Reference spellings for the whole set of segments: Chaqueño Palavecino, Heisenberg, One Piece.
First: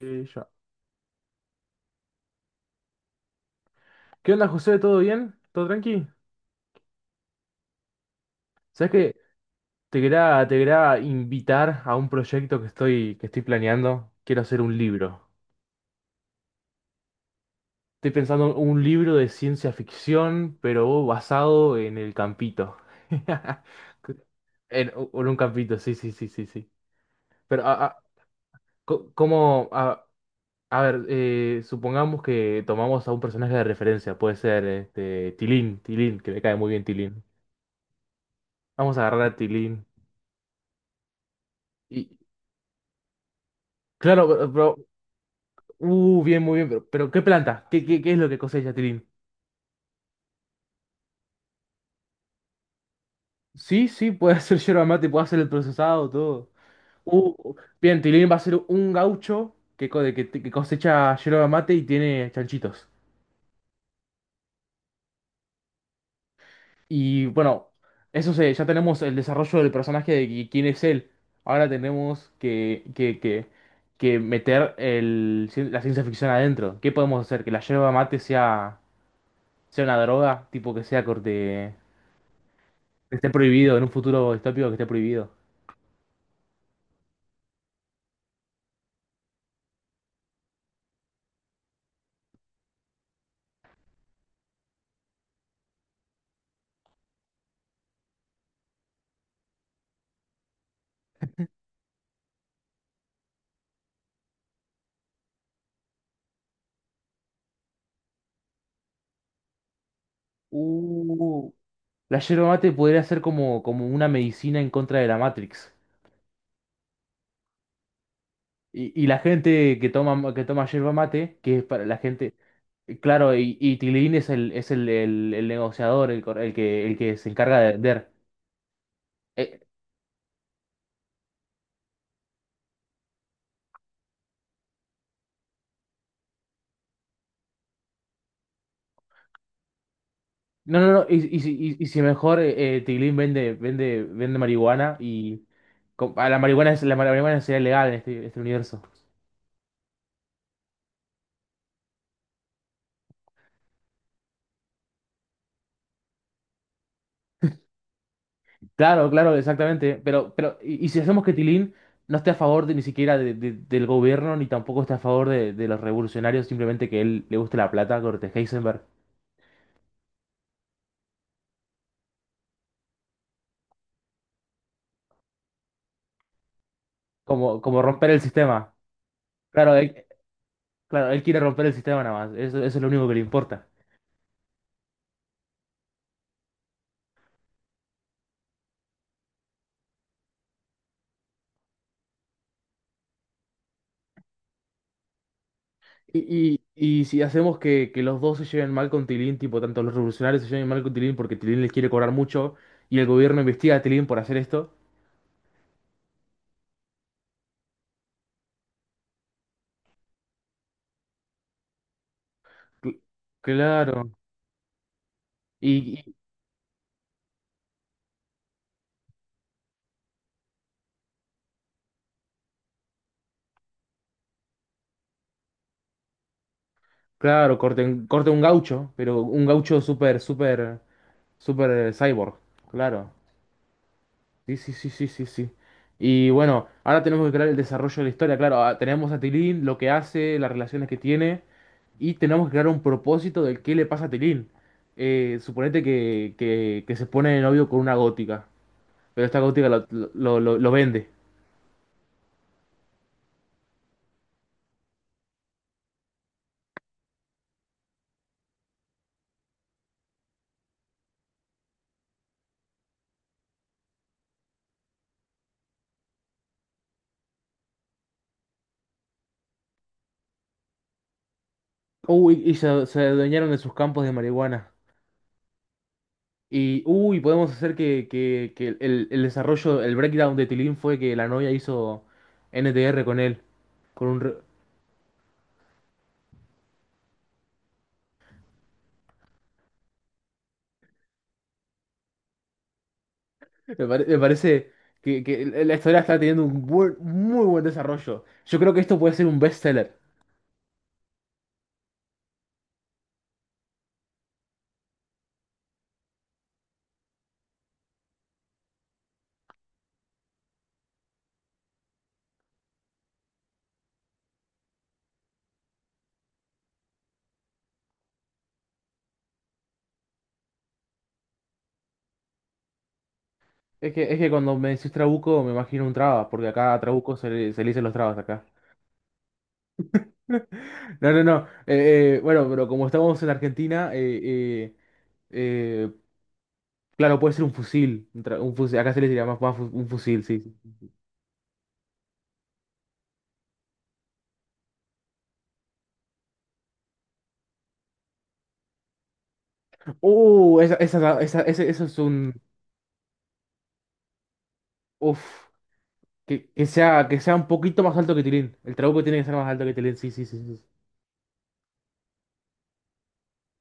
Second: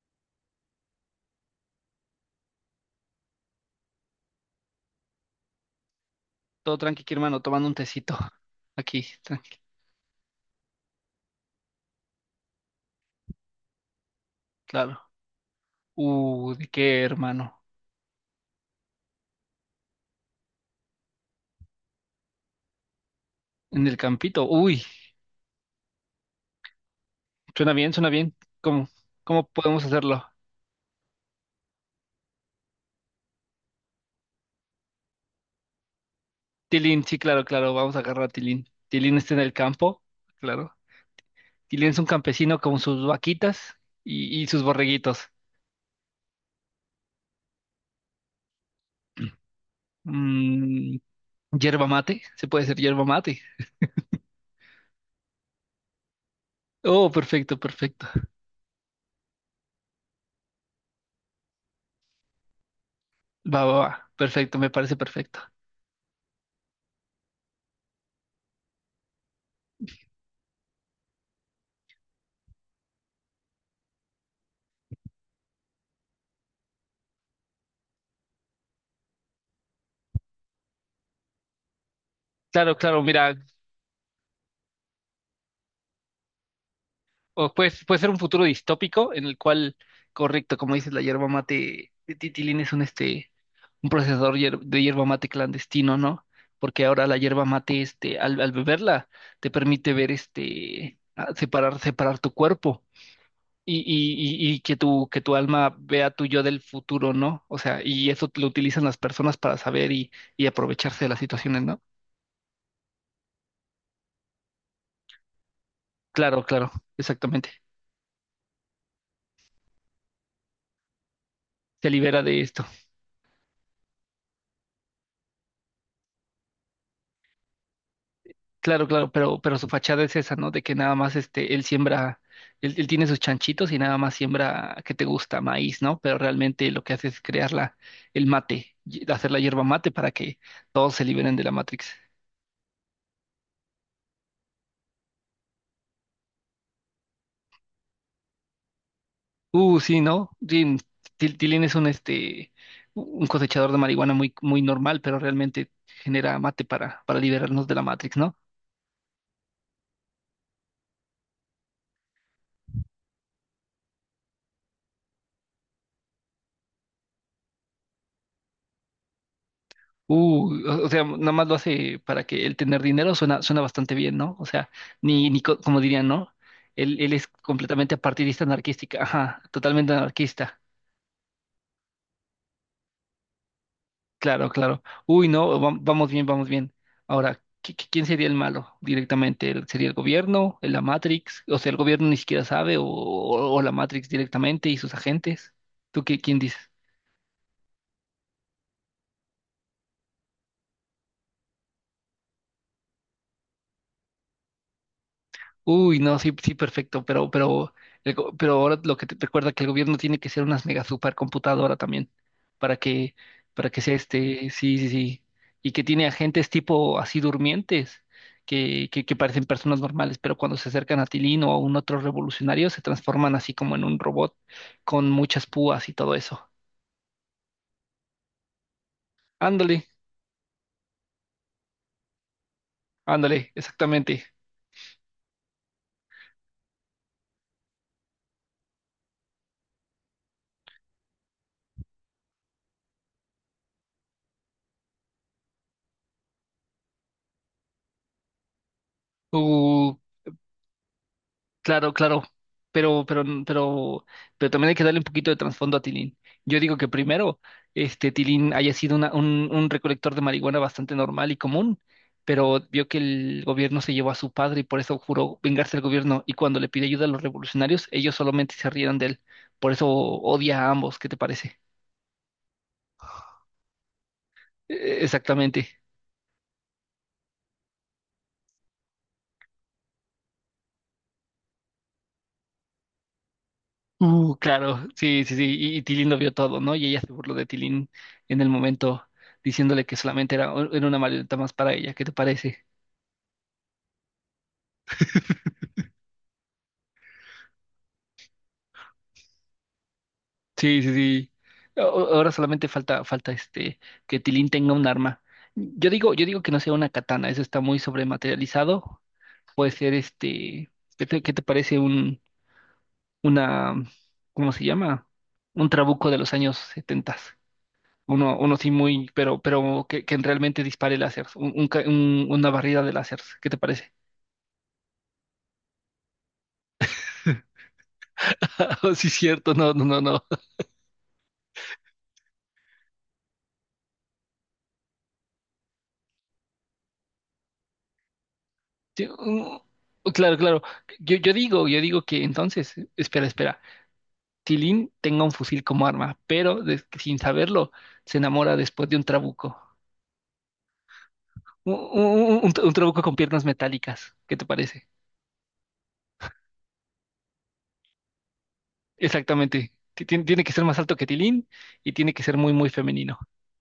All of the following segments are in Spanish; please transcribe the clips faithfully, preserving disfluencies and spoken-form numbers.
Eh, ya. ¿Qué onda, José? ¿Todo bien? ¿Todo tranqui? Todo tranqui, aquí, hermano, tomando un tecito. ¿Sabes Aquí, que tranqui, te quería, te quería invitar a un proyecto que estoy, que estoy planeando? Quiero hacer un claro. libro. Uh, ¿de qué, hermano? Estoy pensando un libro de ciencia ficción, pero basado en el campito. En el campito. Uy, En, u- en un campito, sí, sí, sí, sí, sí. Pero, suena a, bien, a- suena bien. ¿Cómo, co- cómo ¿Cómo? podemos A, hacerlo? a ver, eh, supongamos que tomamos a un personaje de referencia. Puede ser este, Tilín, Tilín, que me cae muy bien Tilín, sí, Tilín. claro, claro, vamos a agarrar a Tilín. Vamos a Tilín agarrar está a en el Tilín. campo, claro. Tilín es un Y, campesino con sus vaquitas claro, y, y sus pero, borreguitos. Uh, bien, muy bien, pero, pero ¿qué planta? ¿Qué, qué, ¿qué es lo que cosecha, Tilín? Mm, yerba mate, se puede hacer yerba mate. Sí, sí, puede hacer yerba mate, puede hacer el procesado, todo. Oh, Uh, perfecto, bien, perfecto. Tilín va a ser un gaucho que, co- de que, que cosecha yerba mate y tiene chanchitos. Va, va, va, perfecto, me parece perfecto. Y bueno, eso se, ya tenemos el desarrollo del personaje de qui- quién es él. Ahora tenemos que, que, que, que meter el, cien- la ciencia ficción adentro. ¿Qué podemos hacer? ¿Que la yerba mate sea, sea una droga? Tipo que sea corte. Claro, claro, Que esté mira. prohibido, en un futuro distópico, que esté prohibido. O puede, puede ser un futuro distópico en el cual, correcto, como dices, la hierba mate de Titilín es un, este, un procesador hier- de hierba mate clandestino, ¿no? Porque ahora la hierba mate, este, al, al beberla, te permite ver, este, a- separar, separar tu cuerpo y, y, y, y que tu, que tu alma vea tu yo del futuro, ¿no? O sea, y eso lo utilizan las personas para saber y, y aprovecharse de las Uh, situaciones, ¿no? la yerba mate podría ser como, como una medicina en contra de la Matrix. Claro, claro, exactamente. Y, y la gente que toma, que toma yerba mate, que es para Se la libera gente. de esto. Claro, y, y Tilín es el, es el, el- el negociador, el, cor- el que, el que se encarga de vender. Claro, claro, pero, pero Eh, su fachada es esa, ¿no? De que nada más este, él siembra, él, él tiene sus chanchitos y nada más siembra, ¿que te gusta? Maíz, ¿no? Pero realmente lo que hace es crear la, el mate, y- hacer la hierba mate para que no, no, todos se no, y, liberen y, de si la y- y Matrix. si mejor eh, eh, Tilín vende, vende, vende marihuana y. co- ah, La marihuana, es- la marihuana sería legal en este, este universo. Uh, sí, ¿no? Sí, Til- Tilín es un, este, un cosechador de marihuana muy, muy normal, pero realmente genera mate para, para liberarnos de la Matrix, ¿no? Claro, claro, exactamente. Pero, pero, y, y si hacemos que Tilín no esté a favor de, ni siquiera de- de- del gobierno, ni tampoco esté a favor de, de los revolucionarios, simplemente que él le guste la plata, corte Heisenberg. Uh, o o sea, nada más lo hace para que el tener dinero suena, suena bastante bien, ¿no? O sea, ni, ni co- como dirían, ¿no? Él, él es Como, como completamente romper el partidista sistema. anarquística, ajá, Claro, totalmente él, anarquista. claro, él quiere romper el sistema nada más. Eso, eso es lo único que le importa. Claro, claro. Uy, no, va- vamos bien, vamos bien. Ahora, ¿qui- qui- quién sería el malo directamente? ¿El- ¿Sería el gobierno? ¿La Matrix? O sea, el gobierno ni siquiera sabe, o, o- o la Matrix directamente y sus agentes. ¿Tú qué, quién Y, dices? y, y si hacemos que, que los dos se lleven mal con Tilín, tipo, tanto los revolucionarios se lleven mal con Tilín porque Tilín les quiere cobrar mucho y el gobierno investiga a Tilín por hacer esto. Uy, no, sí, sí, perfecto, pero, pero, el go- pero ahora lo que te recuerda que el gobierno tiene que ser una mega supercomputadora también, para cl- que, para que sea Claro. este, sí, sí, sí, y que Y, tiene agentes tipo así durmientes, que, que, que parecen personas normales, pero cuando se acercan a Tilín o a un otro revolucionario se transforman así como en un robot con muchas púas y todo eso. Claro, corte, un- corte un gaucho, pero un gaucho Ándale, súper, súper, súper, eh, cyborg. Claro. ándale, exactamente. Sí, sí, sí, sí, sí, sí. Y bueno, ahora tenemos que crear el desarrollo de la historia. Claro, ah, tenemos a Tilín, lo que hace, las relaciones que tiene. Y tenemos que crear un propósito del qué le pasa a Tilín. Eh, suponete que, que, que se pone de novio con una gótica. Pero esta gótica lo, Uh, lo, lo- lo vende. Claro, claro, pero, pero, pero, pero también hay que darle un poquito de trasfondo a Tilín. Yo digo que primero, este Tilín haya sido una- un, un recolector de marihuana bastante normal y común, pero vio que el gobierno se llevó a su padre y por eso juró vengarse del gobierno. Y cuando le pide ayuda a los revolucionarios, ellos solamente se rieron de él. Por eso odia a ambos, ¿qué te parece? Uy, y se, se adueñaron de sus campos de marihuana. Eh, Exactamente. Y, uy, podemos hacer que, que- que el, el desarrollo, el breakdown de Tilín fue que la novia hizo N T R con él. Con un, re- Uh, claro, sí, sí, sí. Y, y Tilín lo vio todo, ¿no? Y ella se burló de Tilín en el momento diciéndole que solamente era, era una marioneta más para ella. ¿Qué te parece? Me, pare- me parece que, que el- la historia está teniendo un buen- muy buen desarrollo. Yo creo que esto puede ser un bestseller. Sí, sí, sí. A- ahora solamente falta, falta este, que Tilín tenga un arma. Yo digo, yo digo que no sea una katana, eso está muy sobrematerializado. Puede ser este, ¿qué te, qué te parece un, una, cómo se llama? Un trabuco de los años setentas. Uno, uno sí muy, pero, pero que, que realmente dispare láseres, un- un ca- un- una barrida de láseres, ¿qué te Es parece? que, es que cuando me decís trabuco me imagino un trabas, porque acá a trabuco se le, se le dicen los trabas acá. Sí, cierto, no, no, no, no. No, no, no. Eh, eh, bueno, pero como estamos en Argentina, eh, eh, eh, claro, puede ser un fusil. Un, tra- un fusil. Acá se le Sí, diría más, más mm, fu- un fusil, claro, sí. claro. Yo, yo digo, yo digo que entonces, espera, espera. Si Lin tenga un fusil como arma, pero des- sin saberlo, se enamora después de un trabuco. Uh, esa, esa, esa- ese- Un, eso es un. un- un- un trabuco con piernas metálicas, ¿qué te parece? Uf. Que, que sea, que sea un poquito más alto que Tilín. El trabuco tiene que ser más alto Exactamente. que Tilín, Ti- sí, sí, tien- sí. tiene que Sí. ser más alto que Tilín y tiene que ser muy, muy femenino.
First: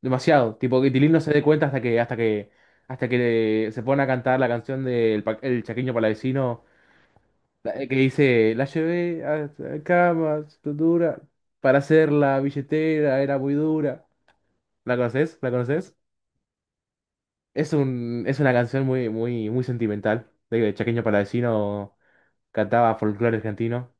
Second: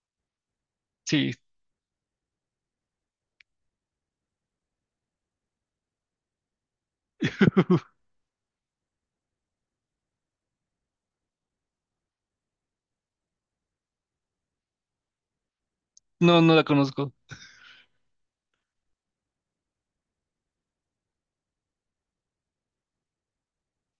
Demasiado. Tipo que Tilín no se Sí, dé cuenta hasta que, hasta que, hasta que se pone a cantar la canción del pa- el Chaqueño Palavecino, la- eh, que dice, la llevé a a cama, dura, para hacer la billetera, era muy dura. ¿La conoces? ¿La conoces? no, no la conozco. Es un, es una canción muy, muy, muy sentimental. De que el Chaqueño Palavecino cantaba folclore argentino.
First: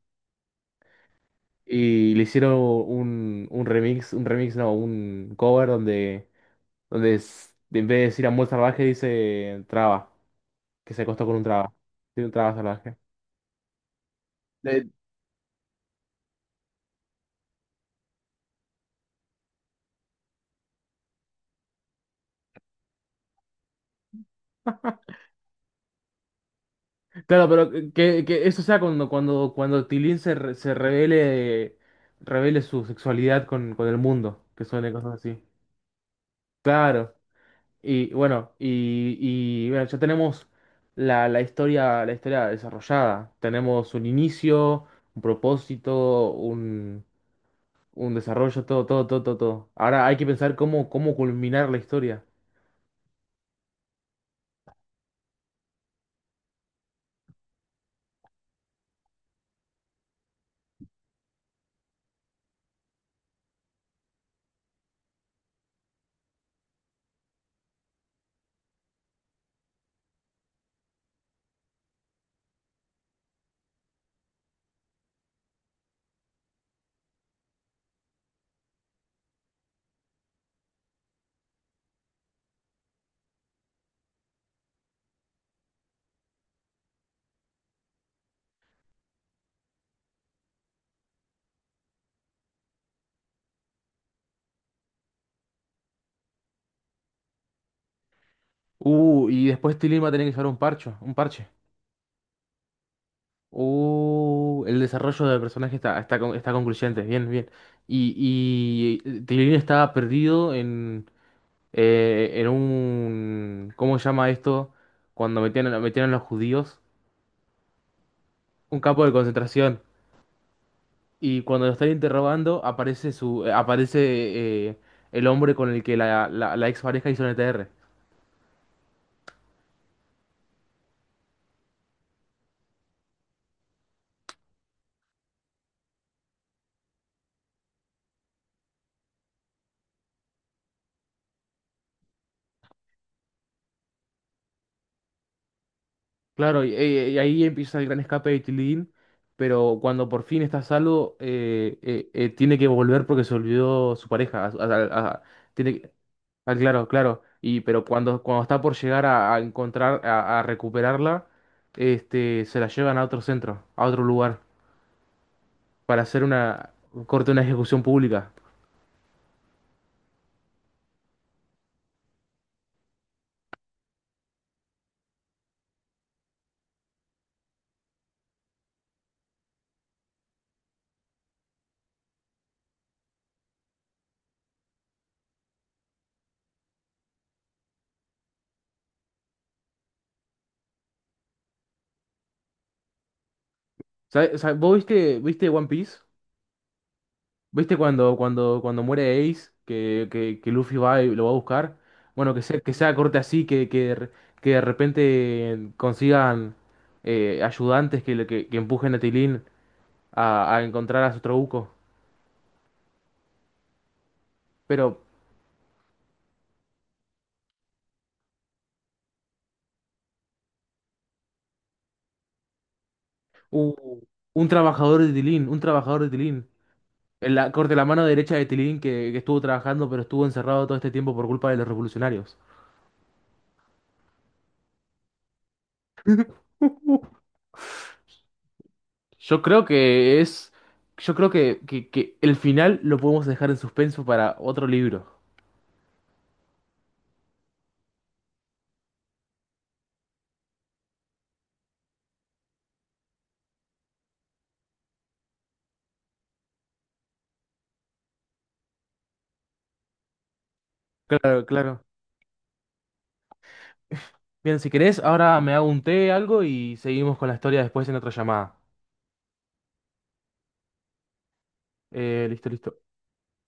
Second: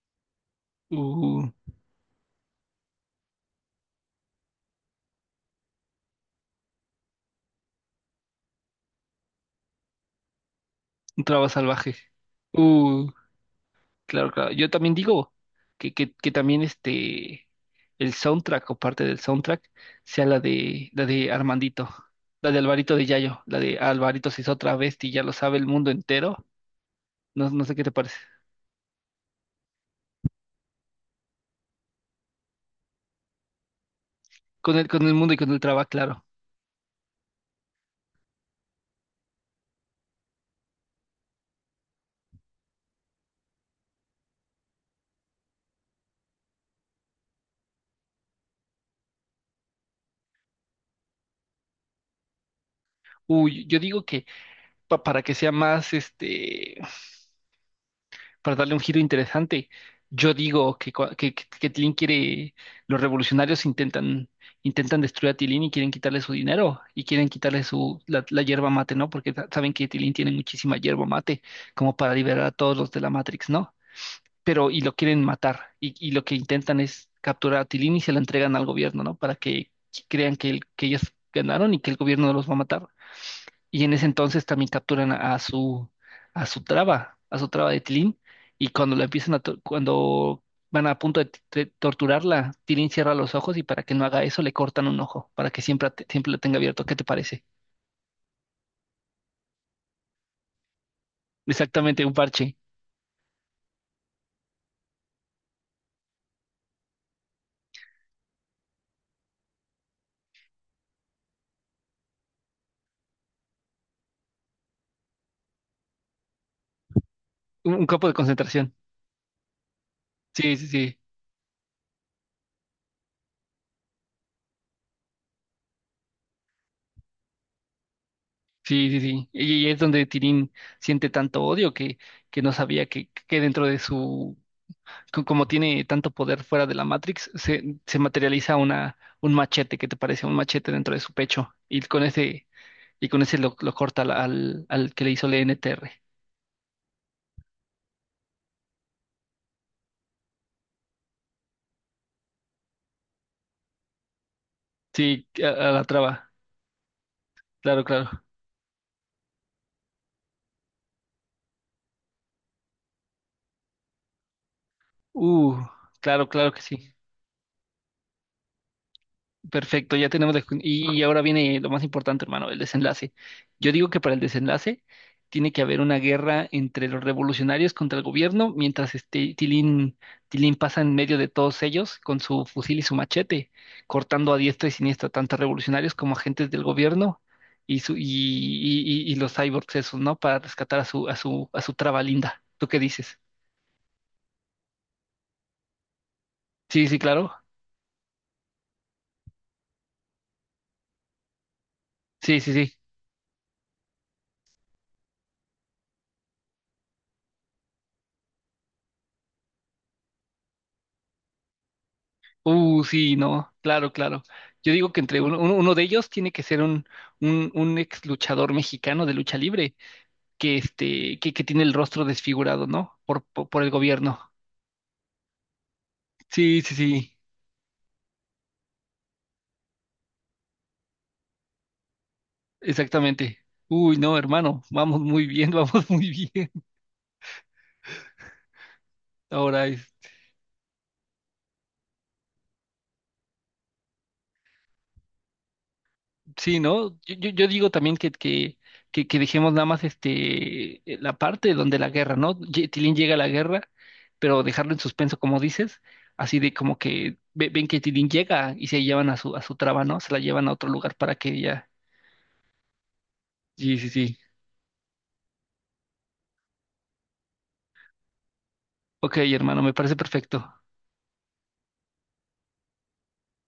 Uh. Y le hicieron un, un remix, un remix, no, un cover donde, donde es- en vez de decir amor salvaje dice traba, que se Un acostó con un traba traba. salvaje. Sí, un traba salvaje. Uh, claro, claro. Yo Eh, también digo que, que, que también este el soundtrack o parte del soundtrack sea la de la de Armandito, la de Alvarito de Yayo, la de Alvarito se hizo otra vez y ya lo sabe el mundo entero. claro, No, no pero sé qué te parece. que, que eso sea cuando, cuando, cuando Tilín se, re- se revele, revele su sexualidad con, con el mundo, que Con el, suene con el cosas mundo y así. con el traba, claro. Claro. Y bueno, y, y bueno, ya tenemos la, la historia, la historia desarrollada. Tenemos un inicio, un propósito, un desarrollo, todo, todo, todo, todo, todo. Ahora hay que pensar cómo, cómo culminar la historia. Uy, yo digo que pa- para que sea más este para darle un giro interesante. Yo digo que, cua- que, que, que Tilín quiere, los revolucionarios intentan, intentan destruir a Tilín y quieren quitarle su dinero y quieren quitarle su, la, la yerba mate, ¿no? Porque sa- saben que Tilín tiene muchísima yerba mate como para liberar a todos los de la Matrix, ¿no? Pero y lo quieren matar y, y lo que intentan es capturar a Tilín y se la entregan al gobierno, ¿no? Para que crean que, el- que ellos ganaron y que el gobierno los va a matar. Y en ese entonces también capturan a su, a su traba, a su traba de Tilín. Y cuando la empiezan a, to- cuando van a punto de, t- de torturarla, Tilín cierra los ojos y para que no haga eso le cortan un ojo, para que siempre, at- siempre lo tenga abierto. ¿Qué te parece? Uh, y después Tilly va a tener que llevar un parche, un parche. Exactamente, un parche, Uh, el desarrollo del personaje está, está, con- está concluyente, bien, bien. Y, y Tilly estaba perdido en, eh, en un, ¿cómo se llama esto? Cuando metían, a- metían a los judíos, un, un campo de concentración. un campo de concentración. Sí, sí, sí. Y cuando lo están interrogando, aparece su, eh, aparece, eh, el hombre con el que la, la, la ex pareja hizo un E T R. Sí, sí, sí. Y y es donde Tilín siente tanto odio que, que no sabía que, que dentro de su co- como tiene tanto poder fuera de la Matrix, se, se materializa una, un machete, ¿que te parece? Un machete dentro de su pecho. Y con ese, y con ese lo, lo corta al, al, al que le hizo el N T R. Claro, y, eh, y ahí empieza el gran escape de Tilín, pero cuando por fin está salvo, eh, eh, eh, tiene que volver porque se olvidó su pareja. a- a- a- Sí, a, a tiene la que- traba. ah, claro, claro. Y Claro, pero claro. cuando, cuando está por llegar a, a encontrar, a, a recuperarla, este, se la llevan a otro centro, a otro lugar, Uh, para hacer claro, claro que una sí. corte, una ejecución pública. Perfecto, ya tenemos la... Y ahora viene lo más importante, hermano, el desenlace. Yo digo que para el desenlace tiene que haber una guerra entre los revolucionarios contra el gobierno, mientras este Tilín, Tilín pasa en medio de todos ellos con su fusil y su machete, cortando a diestra y siniestra tanto a revolucionarios como agentes del gobierno y, su, y, y, y- y los cyborgs esos, ¿no? Para rescatar a su, a su, a su traba linda. ¿Tú qué dices? ¿Sabe- sabe- ¿Vos viste, viste One Piece? Sí, sí, claro. ¿Viste cuando, cuando, cuando muere Ace, que, que, que Luffy va y lo va a buscar? Bueno, Sí, que sí, sea, que sí. sea corte así, que, que, de re- que de repente consigan, eh, ayudantes que, le- que, que empujen a Tilín a, a encontrar a su trabuco. Uh, sí, no, claro, claro. Yo digo Pero que entre uno, uno- uno de ellos tiene que ser un, un, un ex luchador mexicano de lucha libre, que este, que, que tiene el rostro desfigurado, ¿no? Por, por, por el u- gobierno. un trabajador de Tilín, un trabajador de Tilín. Sí, sí, sí, En la, corte la mano derecha de Tilín que, que estuvo trabajando pero estuvo encerrado todo este tiempo por culpa de los revolucionarios. exactamente. Uy, no, hermano, vamos muy bien, vamos muy bien. Yo creo Ahora, que es... Yo creo que, que, que el final lo podemos dejar en suspenso para otro libro. sí, ¿no? Yo, yo, yo digo también que, que, que, que dejemos nada más este eh, la parte donde la guerra, ¿no? Ye- Tilín llega a la guerra, pero dejarlo en suspenso, como dices, así de como que ve- ven que Tilín llega y se llevan a su, a su traba, ¿no? Se la llevan a otro lugar para que Claro, ella. claro. Sí, sí, sí. Bien, si querés, ahora me hago un té, algo y seguimos con la historia después en otra llamada. Ok, hermano, me parece perfecto. Eh, listo, listo.